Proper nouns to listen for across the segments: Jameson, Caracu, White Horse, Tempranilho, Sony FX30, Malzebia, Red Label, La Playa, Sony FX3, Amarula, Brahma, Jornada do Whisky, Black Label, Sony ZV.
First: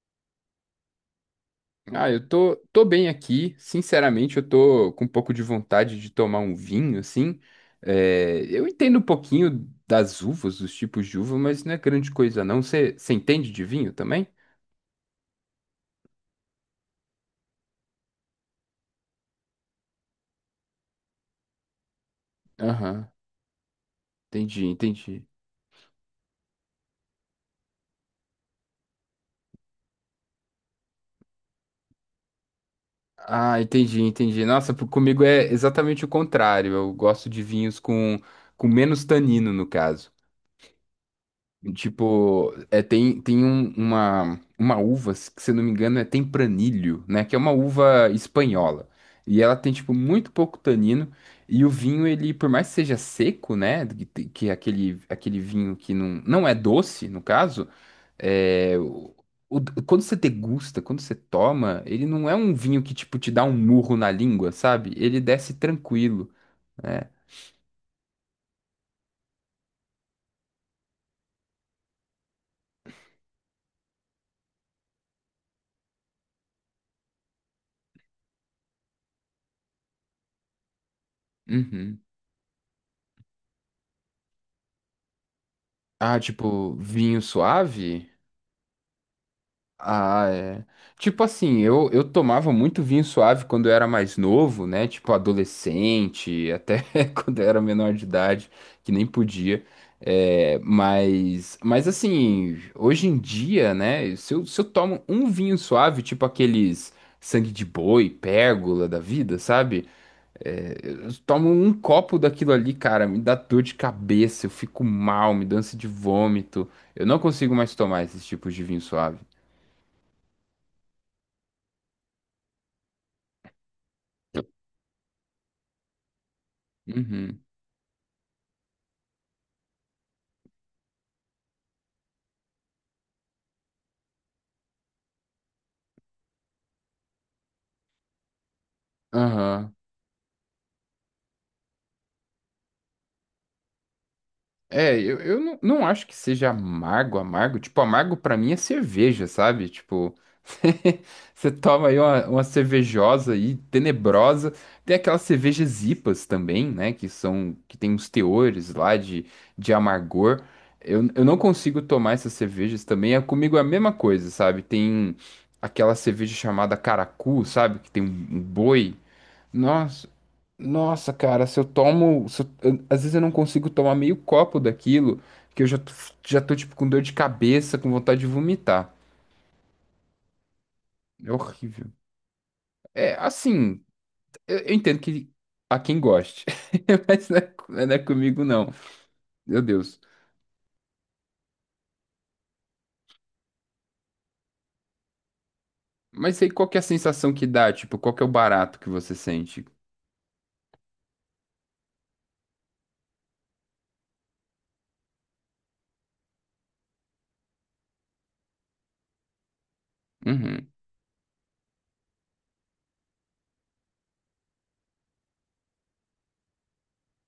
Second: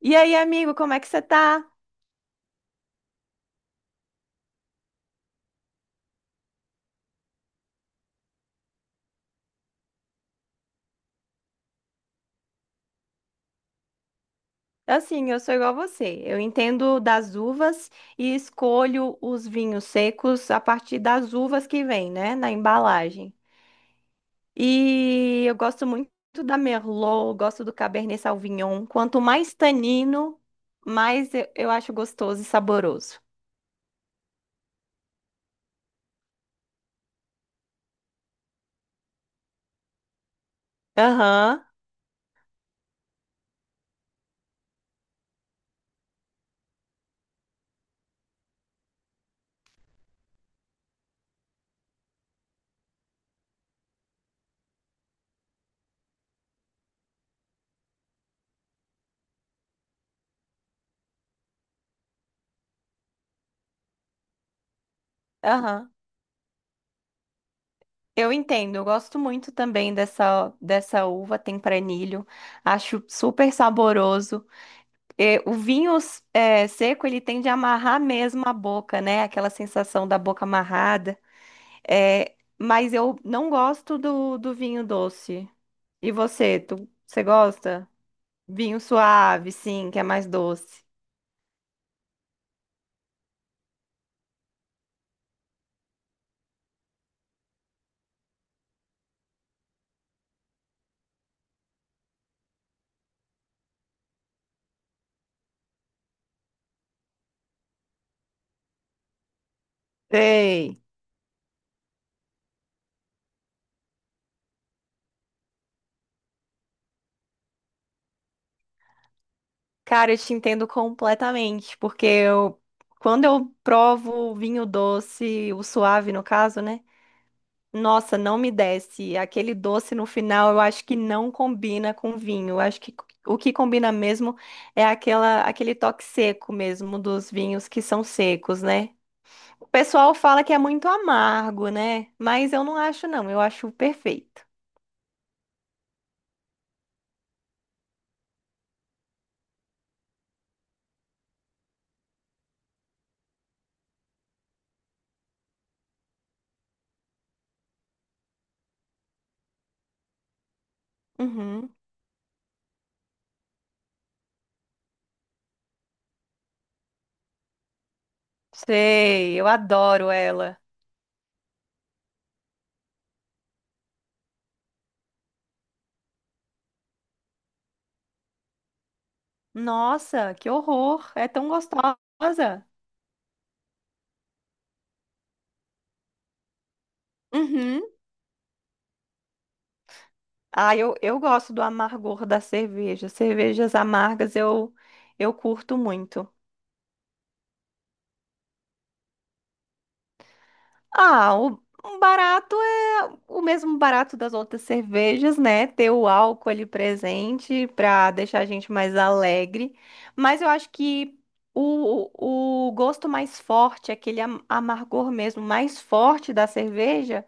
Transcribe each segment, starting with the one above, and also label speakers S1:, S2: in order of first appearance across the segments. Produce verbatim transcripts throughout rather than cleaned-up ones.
S1: E aí, amigo, como é que você tá?
S2: Ah, eu tô, tô bem aqui. Sinceramente, eu tô com um pouco de vontade de tomar um vinho, assim. É, eu entendo um pouquinho das uvas, dos tipos de uva, mas não é grande coisa, não. Você entende de vinho também?
S1: É Assim, eu sou igual a você. Eu entendo das uvas e escolho os vinhos secos a partir das uvas que vem, né, na
S2: Aham,
S1: embalagem.
S2: entendi, entendi.
S1: E eu gosto muito da Merlot, gosto do Cabernet Sauvignon. Quanto mais tanino, mais eu, eu acho gostoso e saboroso.
S2: Ah, entendi, entendi. Nossa, por- comigo é exatamente o contrário. Eu gosto de vinhos com, com menos tanino, no caso.
S1: Aham,
S2: Tipo, é, tem, tem um- uma, uma uva, se se eu não me engano, é tempranilho, né? Que é uma uva espanhola. E ela tem, tipo, muito pouco tanino. E o vinho, ele, por mais que seja seco, né? Que, te- que é aquele, aquele vinho que não, não é doce, no caso, é, o- o- quando você degusta, quando você toma, ele não é um vinho que, tipo, te dá um murro na língua, sabe? Ele desce
S1: aham.
S2: tranquilo, né?
S1: Eu entendo, eu gosto muito também dessa, dessa uva tempranilho. Acho super saboroso. É, o vinho é, seco, ele tende a amarrar mesmo a boca, né? Aquela sensação da boca amarrada.
S2: Uhum.
S1: É, mas eu não gosto do, do vinho doce. E
S2: Ah,
S1: você,
S2: tipo,
S1: tu,
S2: vinho
S1: você gosta?
S2: suave?
S1: Vinho suave, sim, que é mais
S2: Ah, é.
S1: doce.
S2: Tipo assim, eu, eu tomava muito vinho suave quando eu era mais novo, né? Tipo adolescente, até quando eu era menor de idade, que nem podia. É, mas, mas assim, hoje em dia, né? Se eu, se eu tomo um vinho suave, tipo aqueles sangue de boi, pérgola da vida, sabe? É,
S1: Ei,
S2: eu tomo um copo daquilo ali, cara, me dá dor de cabeça, eu fico mal, me dá ânsia de vômito. Eu não consigo mais tomar esses tipos de vinho suave.
S1: cara, eu te entendo completamente, porque eu, quando eu provo vinho doce, o suave no caso, né?
S2: Uhum.
S1: Nossa, não me desce. Aquele doce no final, eu acho que não combina com vinho. Eu acho que o que combina mesmo é aquela, aquele toque seco mesmo dos vinhos que são secos, né? O
S2: Aham.
S1: pessoal fala que é muito amargo, né? Mas eu não acho, não. Eu acho perfeito.
S2: É, eu, eu não, não acho que seja amargo, amargo. Tipo, amargo pra mim é cerveja, sabe? Tipo, você toma aí uma, uma cervejosa aí, tenebrosa. Tem aquelas cervejas IPAs também, né? Que são, que tem uns teores lá de, de amargor. Eu, eu não
S1: Uhum.
S2: consigo tomar essas cervejas também. É comigo é a mesma coisa, sabe? Tem aquela cerveja chamada Caracu, sabe? Que tem um um boi.
S1: Sei, eu
S2: Nossa,
S1: adoro ela.
S2: nossa, cara, se eu tomo, se eu- eu- às vezes eu não consigo tomar meio copo daquilo, que eu já tô, já tô tipo com dor de cabeça, com vontade de vomitar.
S1: Nossa, que horror! É
S2: É
S1: tão
S2: horrível.
S1: gostosa.
S2: É, assim, eu, eu entendo que há quem goste, mas não é, co-
S1: Uhum.
S2: não é comigo não. Meu Deus.
S1: Ah, eu, eu gosto do amargor da cerveja. Cervejas amargas eu, eu curto muito.
S2: Mas aí qual que é a sensação que dá? Tipo, qual que é o barato que você sente?
S1: Ah, o, o barato é o mesmo barato das outras cervejas, né? Ter o álcool ali presente para deixar a gente mais alegre. Mas eu
S2: Uhum,
S1: acho que o, o gosto mais forte, aquele am- amargor mesmo mais forte da cerveja,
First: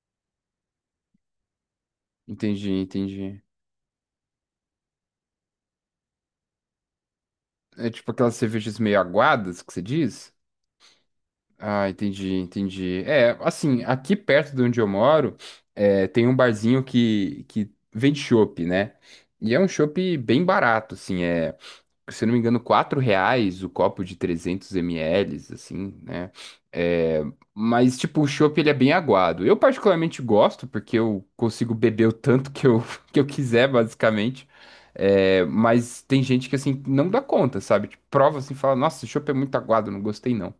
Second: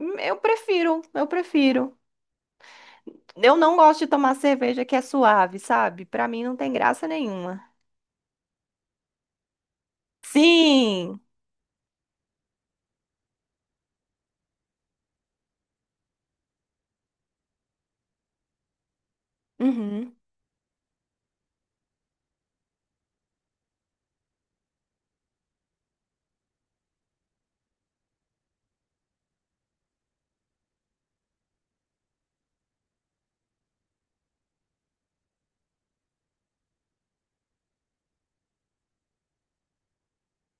S1: hum, eu prefiro, eu prefiro.
S2: entendi, entendi.
S1: Eu não gosto de tomar cerveja que é suave, sabe? Para mim não tem graça nenhuma.
S2: É tipo aquelas cervejas meio aguadas que você diz?
S1: Sim!
S2: Ah, entendi, entendi. É, assim, aqui perto de onde eu moro, é, tem um barzinho que, que vende chopp, né? E é um
S1: Uhum.
S2: chopp bem barato, assim, é, se eu não me engano, quatro reais o copo de trezentos mililitros, assim, né? É, mas, tipo, o chopp, ele é bem aguado. Eu particularmente gosto, porque eu consigo beber o tanto que eu, que eu quiser, basicamente. É, mas tem gente que, assim, não dá conta, sabe? Tipo, prova, assim, fala, nossa, esse chopp é muito aguado, não gostei, não.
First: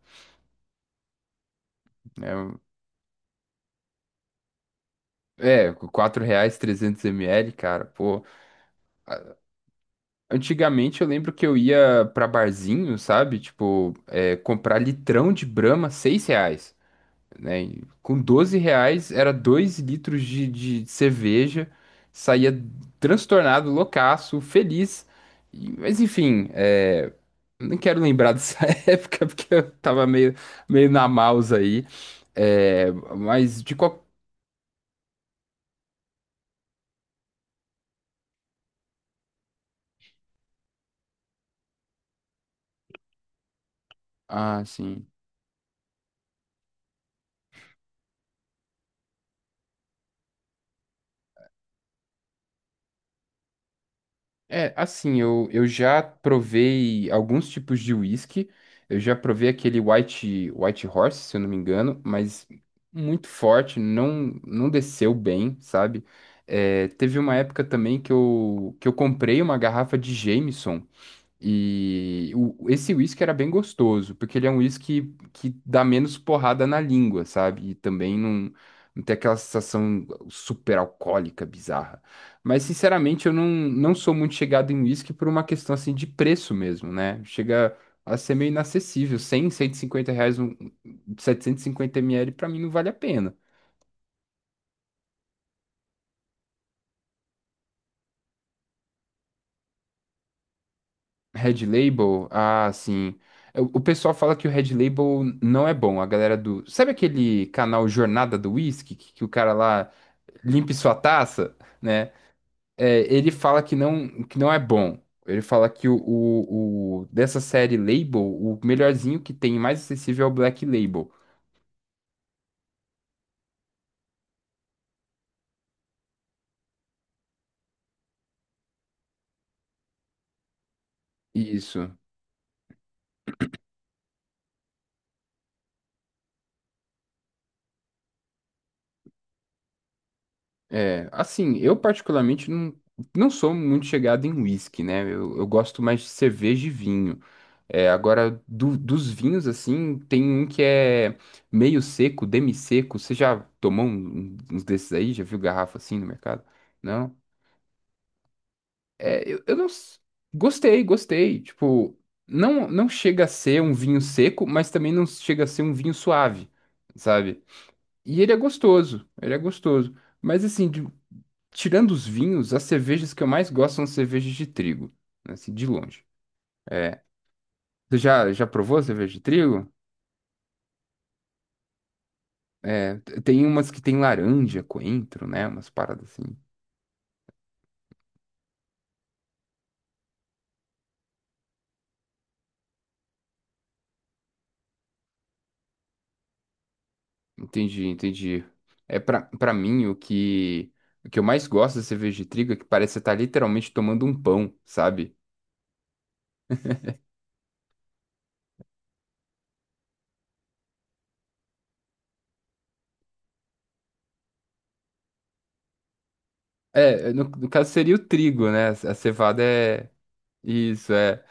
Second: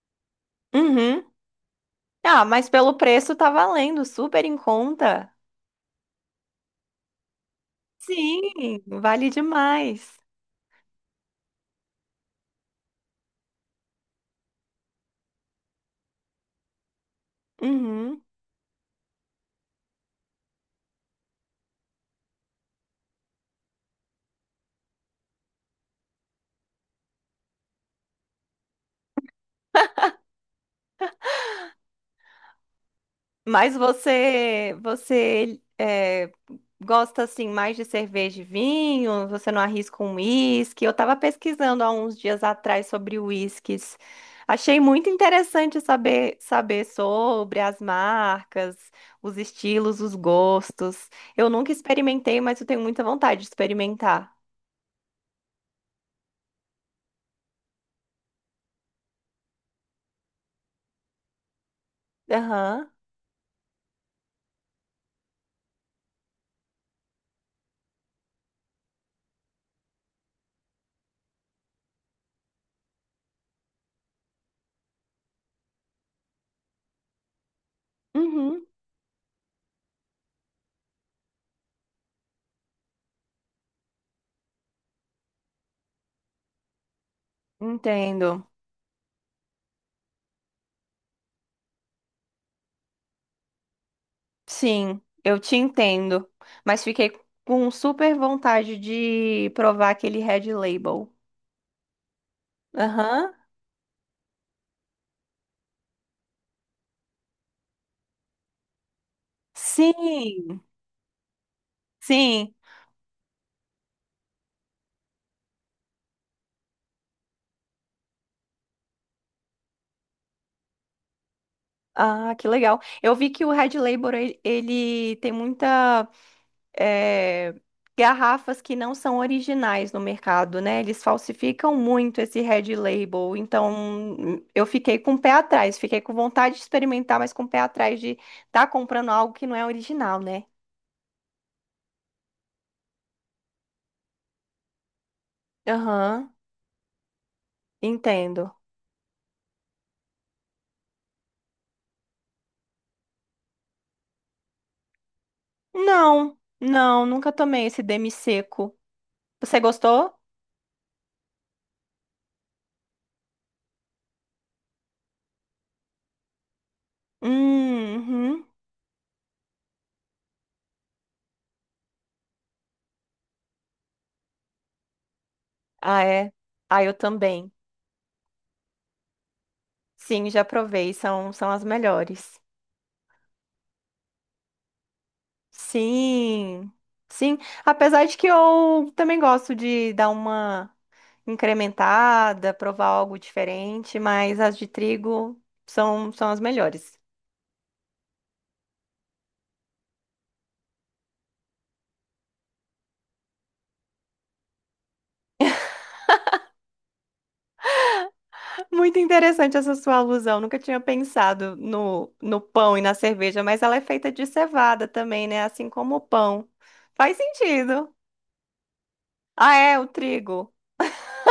S1: Uhum. Ah,
S2: Né?
S1: mas pelo preço tá valendo, super em conta.
S2: É, quatro reais trezentos mililitros, cara, pô.
S1: Sim, vale
S2: a-
S1: demais.
S2: Antigamente eu lembro que eu ia pra barzinho, sabe? Tipo, é, comprar litrão de Brahma, seis reais, né? E com
S1: Uhum.
S2: doze reais era dois litros de, de cerveja, saía transtornado, loucaço, feliz. E- Mas enfim, é, não quero lembrar dessa época porque eu tava meio, meio na mouse aí. É, mas de
S1: Mas
S2: qual.
S1: você, você é, gosta assim mais de cerveja e vinho? Você não arrisca um uísque? Eu estava pesquisando há uns dias atrás sobre uísques.
S2: Ah,
S1: Achei
S2: sim.
S1: muito interessante saber saber sobre as marcas, os estilos, os gostos. Eu nunca experimentei, mas eu tenho muita vontade de experimentar.
S2: É, assim, eu, eu já provei alguns tipos de whisky. Eu já provei aquele White, White Horse, se eu não me engano, mas
S1: Aham.
S2: muito forte, não, não desceu bem, sabe? É, teve uma época também que eu, que eu comprei uma garrafa de Jameson. E o- esse whisky era bem gostoso, porque ele é um whisky que dá menos porrada na língua, sabe? E também não,
S1: Uhum.
S2: não tem aquela sensação super alcoólica, bizarra. Mas, sinceramente, eu não, não sou muito chegado em whisky por uma questão assim de preço mesmo, né? Chega a
S1: Entendo.
S2: ser meio inacessível. Cem, cento e cinquenta reais, um, setecentos e cinquenta ml, pra mim não vale a pena.
S1: Sim, eu te entendo. Mas fiquei com super vontade de provar aquele Red Label.
S2: Red Label? Ah, sim.
S1: Aham.
S2: O o pessoal fala que o Red Label não é bom. A galera do. Sabe aquele canal Jornada do Whisky? Que, que o cara lá
S1: Sim,
S2: limpe sua taça, né?
S1: sim.
S2: É, ele fala que não, que não é bom. Ele fala que o, o, o- dessa série Label, o melhorzinho que tem, mais acessível é o Black Label.
S1: Ah, que legal. Eu vi que o Red Label, ele, ele tem muita eh, garrafas que não são originais no mercado, né? Eles falsificam
S2: Isso.
S1: muito esse Red Label. Então, eu fiquei com o pé atrás. Fiquei com vontade de experimentar, mas com o pé atrás de estar comprando algo que não é original, né?
S2: É, assim, eu particularmente não, não sou muito chegado em whisky, né? Eu, eu gosto mais de
S1: Aham,
S2: cerveja e vinho. É, agora,
S1: entendo.
S2: do- dos vinhos, assim, tem um que é meio seco, demi-seco. Você já tomou um- um, uns desses aí? Já viu garrafa assim no
S1: Não,
S2: mercado?
S1: não,
S2: Não?
S1: nunca tomei esse demi seco.
S2: É, eu, eu
S1: Você
S2: não... s-
S1: gostou?
S2: Gostei, gostei. Tipo, não, não chega a ser um vinho seco, mas também não chega a ser um vinho suave, sabe?
S1: Hum,
S2: E ele é
S1: Uhum.
S2: gostoso, ele é gostoso. Mas, assim, de- tirando os vinhos, as cervejas que eu mais gosto são cervejas de trigo, né, assim, de
S1: Ah,
S2: longe.
S1: é. Ah, eu
S2: É.
S1: também.
S2: Você já, já provou cerveja de trigo?
S1: Sim, já provei, são, são as melhores.
S2: É, t- tem umas que tem laranja, coentro, né? Umas paradas assim.
S1: Sim, sim. Apesar de que eu também gosto de dar uma incrementada, provar algo diferente, mas as de trigo são, são as melhores.
S2: Entendi, entendi. É pra, pra mim o que o que eu mais gosto da cerveja de trigo é que parece que você tá literalmente tomando um pão, sabe?
S1: Muito interessante essa sua alusão. Nunca tinha pensado no, no pão e na cerveja, mas ela é feita de cevada também, né? Assim como o pão.
S2: É,
S1: Faz
S2: no, no caso
S1: sentido.
S2: seria o trigo, né? A cevada
S1: Ah, é, o
S2: é
S1: trigo.
S2: isso, é.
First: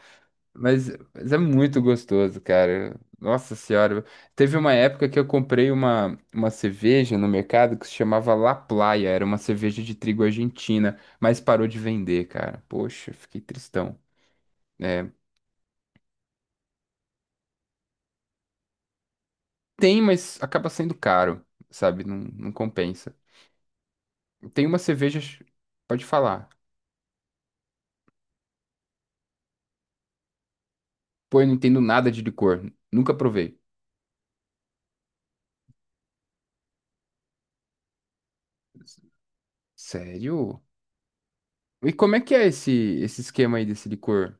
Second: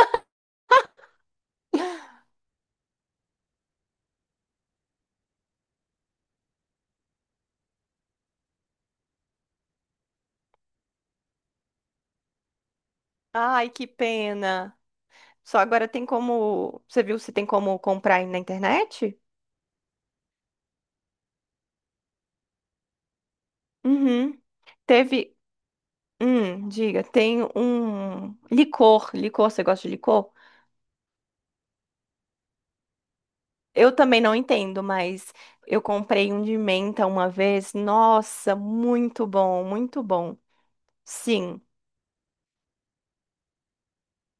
S2: Mas, mas é muito gostoso, cara. Nossa senhora. Teve uma época que eu comprei uma, uma cerveja no mercado que se chamava La Playa. Era uma cerveja de trigo argentina, mas parou de vender, cara. Poxa, fiquei
S1: Ai, que
S2: tristão.
S1: pena.
S2: É,
S1: Só agora tem como. Você viu se tem como comprar aí na internet?
S2: tem, mas acaba sendo caro, sabe? Não, não compensa.
S1: Uhum.
S2: Tem umas
S1: Teve.
S2: cervejas, pode falar.
S1: Hum, diga, tem um licor. Licor, você gosta de licor?
S2: Pô, eu não entendo nada de licor. Nunca provei.
S1: Eu também não entendo, mas eu comprei um de menta uma vez. Nossa, muito bom, muito bom.
S2: Sério?
S1: Sim.
S2: E como é que é esse, esse esquema aí desse licor?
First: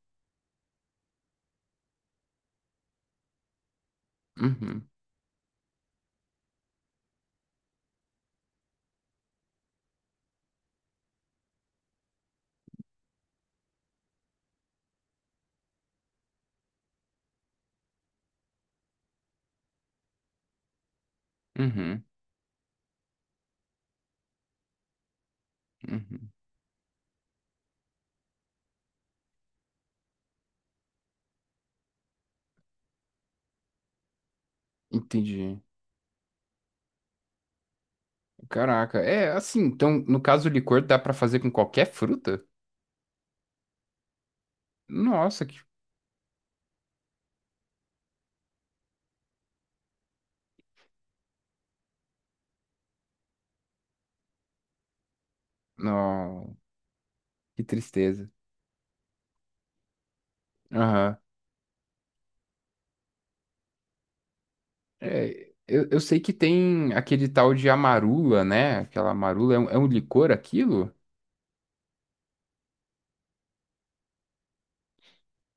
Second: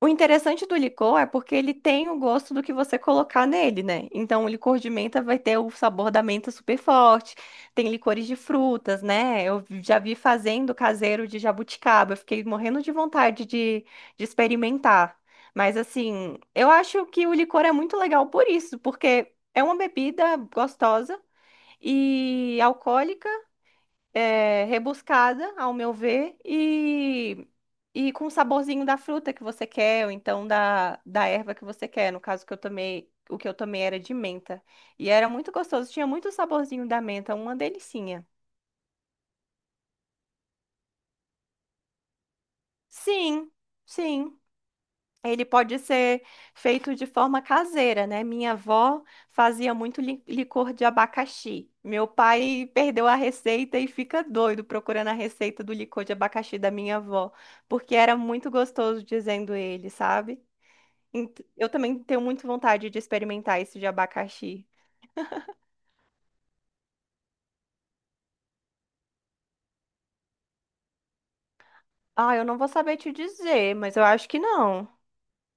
S1: O interessante do licor é porque ele tem o gosto do que você colocar nele, né? Então, o licor
S2: Uhum,
S1: de menta vai ter o sabor da menta super forte. Tem licores de frutas, né? Eu já vi fazendo caseiro de jabuticaba. Eu fiquei morrendo de vontade de, de experimentar. Mas, assim, eu acho que o licor é muito legal por isso, porque é uma bebida gostosa
S2: uhum,
S1: e alcoólica. É, rebuscada, ao meu
S2: uhum.
S1: ver, e, e com o saborzinho da fruta que você quer, ou então da, da erva que você quer. No caso que eu tomei, o que eu tomei era de menta. E era muito
S2: Entendi.
S1: gostoso, tinha muito saborzinho da menta, uma delicinha.
S2: Caraca, é assim, então, no caso, o licor dá pra fazer com qualquer fruta?
S1: Sim, sim.
S2: Nossa,
S1: Ele
S2: que.
S1: pode ser feito de forma caseira, né? Minha avó fazia muito li- licor de abacaxi. Meu pai perdeu a receita e fica doido procurando a receita do licor de
S2: Não,
S1: abacaxi da minha avó,
S2: que
S1: porque era
S2: tristeza.
S1: muito gostoso, dizendo ele, sabe?
S2: Aham.
S1: Ent- Eu também tenho muito vontade de experimentar esse de abacaxi.
S2: É, eu, eu sei que tem aquele tal de amarula, né? Aquela amarula é um, é um licor aquilo?
S1: Ah, eu não vou saber te dizer, mas eu acho que não.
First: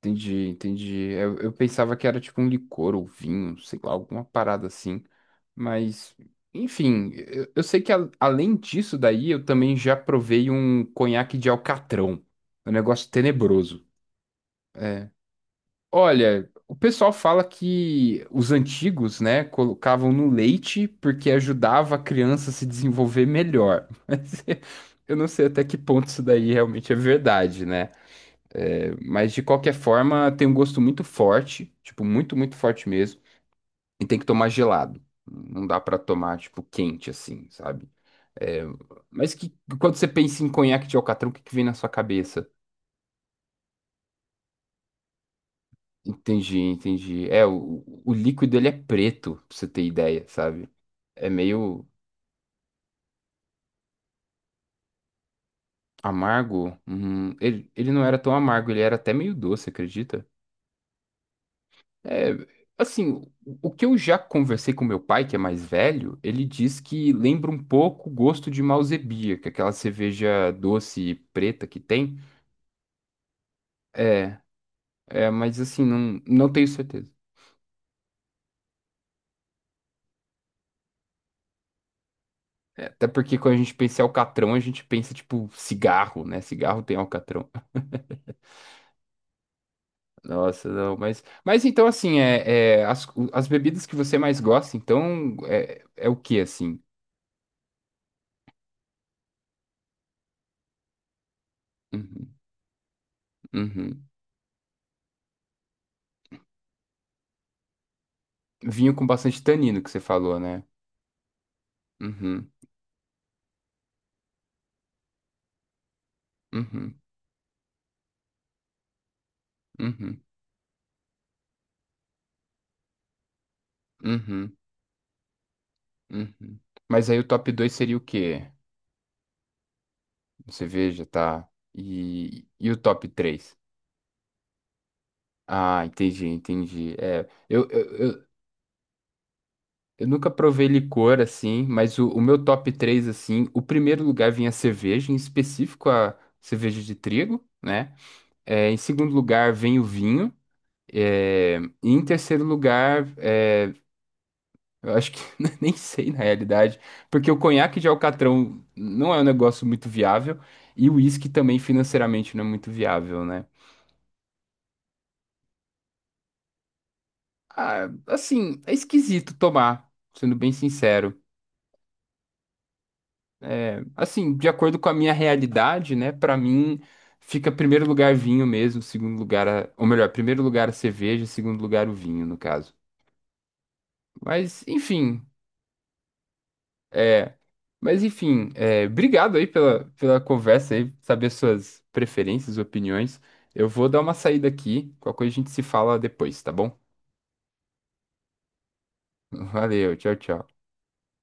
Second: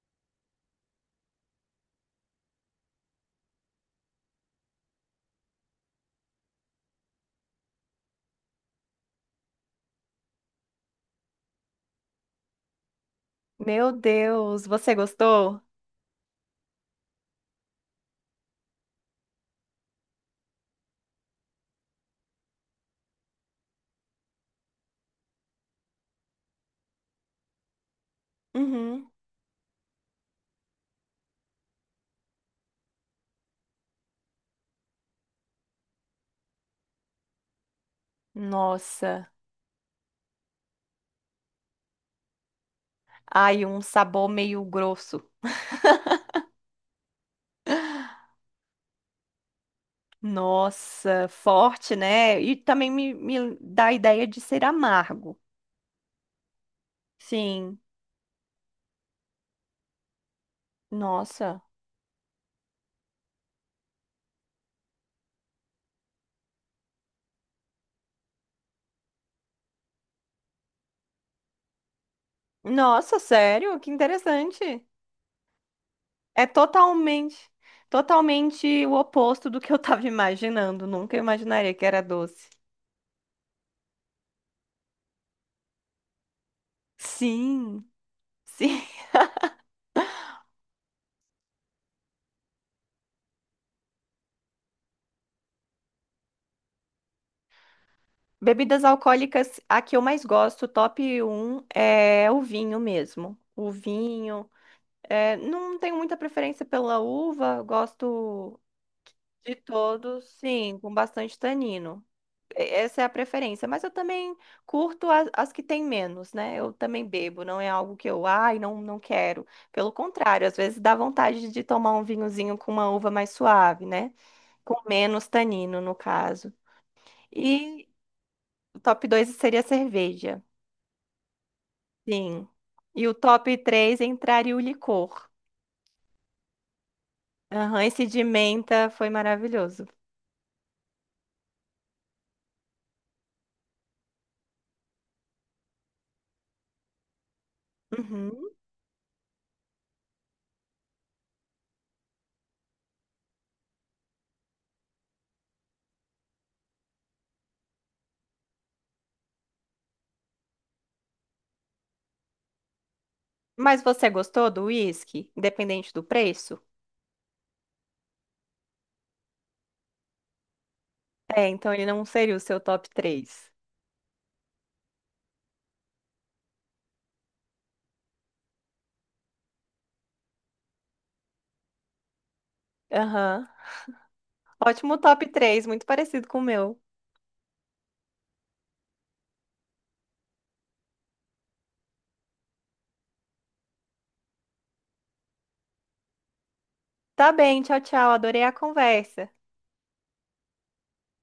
S2: Entendi, entendi. Eu, eu pensava que era tipo um licor ou vinho, sei lá, alguma parada assim. Mas, enfim, eu, eu sei que a- além disso daí, eu também já provei um conhaque de alcatrão. É um negócio tenebroso.
S1: Meu Deus, você
S2: É.
S1: gostou?
S2: Olha, o pessoal fala que os antigos, né, colocavam no leite porque ajudava a criança a se desenvolver melhor. Mas eu não sei até que ponto isso daí realmente é verdade, né? É,
S1: Uhum.
S2: mas de qualquer forma, tem um gosto muito forte, tipo, muito, muito forte mesmo, e tem que tomar gelado. Não dá pra tomar, tipo, quente assim, sabe? É,
S1: Nossa,
S2: mas que quando você pensa em conhaque de alcatrão, o que que vem na sua cabeça?
S1: ai, um sabor meio grosso.
S2: Entendi, entendi. É, o, o líquido ele é preto, pra você ter ideia, sabe? É
S1: Nossa,
S2: meio
S1: forte, né? E também me, me dá a ideia de ser amargo.
S2: amargo. Hum, ele,
S1: Sim,
S2: ele não era tão amargo, ele era até meio doce, acredita?
S1: nossa.
S2: É, assim, o o que eu já conversei com meu pai, que é mais velho, ele diz que lembra um pouco o gosto de Malzebia, que é aquela cerveja doce e preta que tem.
S1: Nossa, sério? Que
S2: É,
S1: interessante.
S2: é, mas assim, não,
S1: É
S2: não tenho certeza.
S1: totalmente, totalmente o oposto do que eu tava imaginando. Nunca imaginaria que era doce.
S2: É, até porque quando a gente pensa em alcatrão, a gente pensa, tipo, cigarro, né? Cigarro tem alcatrão.
S1: Sim, sim.
S2: Nossa, não, mas, mas então assim, é, é, as, o- as bebidas que você mais gosta, então é, é o que assim?
S1: Bebidas alcoólicas, a que eu mais gosto, top um é
S2: Uhum,
S1: o vinho mesmo. O
S2: uhum.
S1: vinho. É, não tenho muita preferência pela uva, gosto.
S2: Vinho com bastante
S1: De
S2: tanino que você
S1: todos,
S2: falou, né?
S1: sim, com bastante tanino.
S2: Uhum,
S1: E- Essa é a preferência, mas eu também curto as, as que têm menos, né? Eu
S2: uhum,
S1: também bebo, não é algo que eu, ai, não, não quero. Pelo
S2: uhum,
S1: contrário, às vezes dá vontade de tomar um vinhozinho com uma uva mais suave, né?
S2: uhum,
S1: Com menos tanino, no caso.
S2: uhum. Mas aí o top dois
S1: E
S2: seria o quê?
S1: o top dois seria a cerveja,
S2: Cerveja, tá?
S1: sim.
S2: E, e o top
S1: E o
S2: três.
S1: top três entraria o licor.
S2: Ah, entendi, entendi. É, eu,
S1: Aham, esse de
S2: eu,
S1: menta foi maravilhoso.
S2: Eu nunca provei licor assim, mas o, o meu top três assim, o primeiro lugar vinha a cerveja, em específico a cerveja de trigo, né?
S1: Uhum.
S2: É, em segundo lugar vem o vinho, é, e em terceiro lugar, é, eu acho que nem sei na realidade, porque o conhaque de Alcatrão não é um negócio muito viável e o uísque também financeiramente não é muito viável, né?
S1: Mas você gostou do whisky, independente do preço?
S2: Ah, assim, é esquisito tomar, sendo bem sincero.
S1: É, então ele não seria o seu top três.
S2: É, assim, de acordo com a minha realidade, né? Pra mim, fica primeiro lugar vinho mesmo, segundo lugar, a- ou melhor, primeiro lugar a cerveja, segundo lugar o vinho, no caso.
S1: Aham.
S2: Mas,
S1: Ótimo
S2: enfim,
S1: top três, muito parecido com o meu.
S2: é, mas enfim, é, obrigado aí pela, pela conversa aí, saber suas preferências, opiniões. Eu vou dar uma saída aqui, qualquer coisa a gente se fala depois, tá bom?
S1: Tá bem, tchau, tchau. Adorei a conversa.
S2: Valeu, tchau, tchau.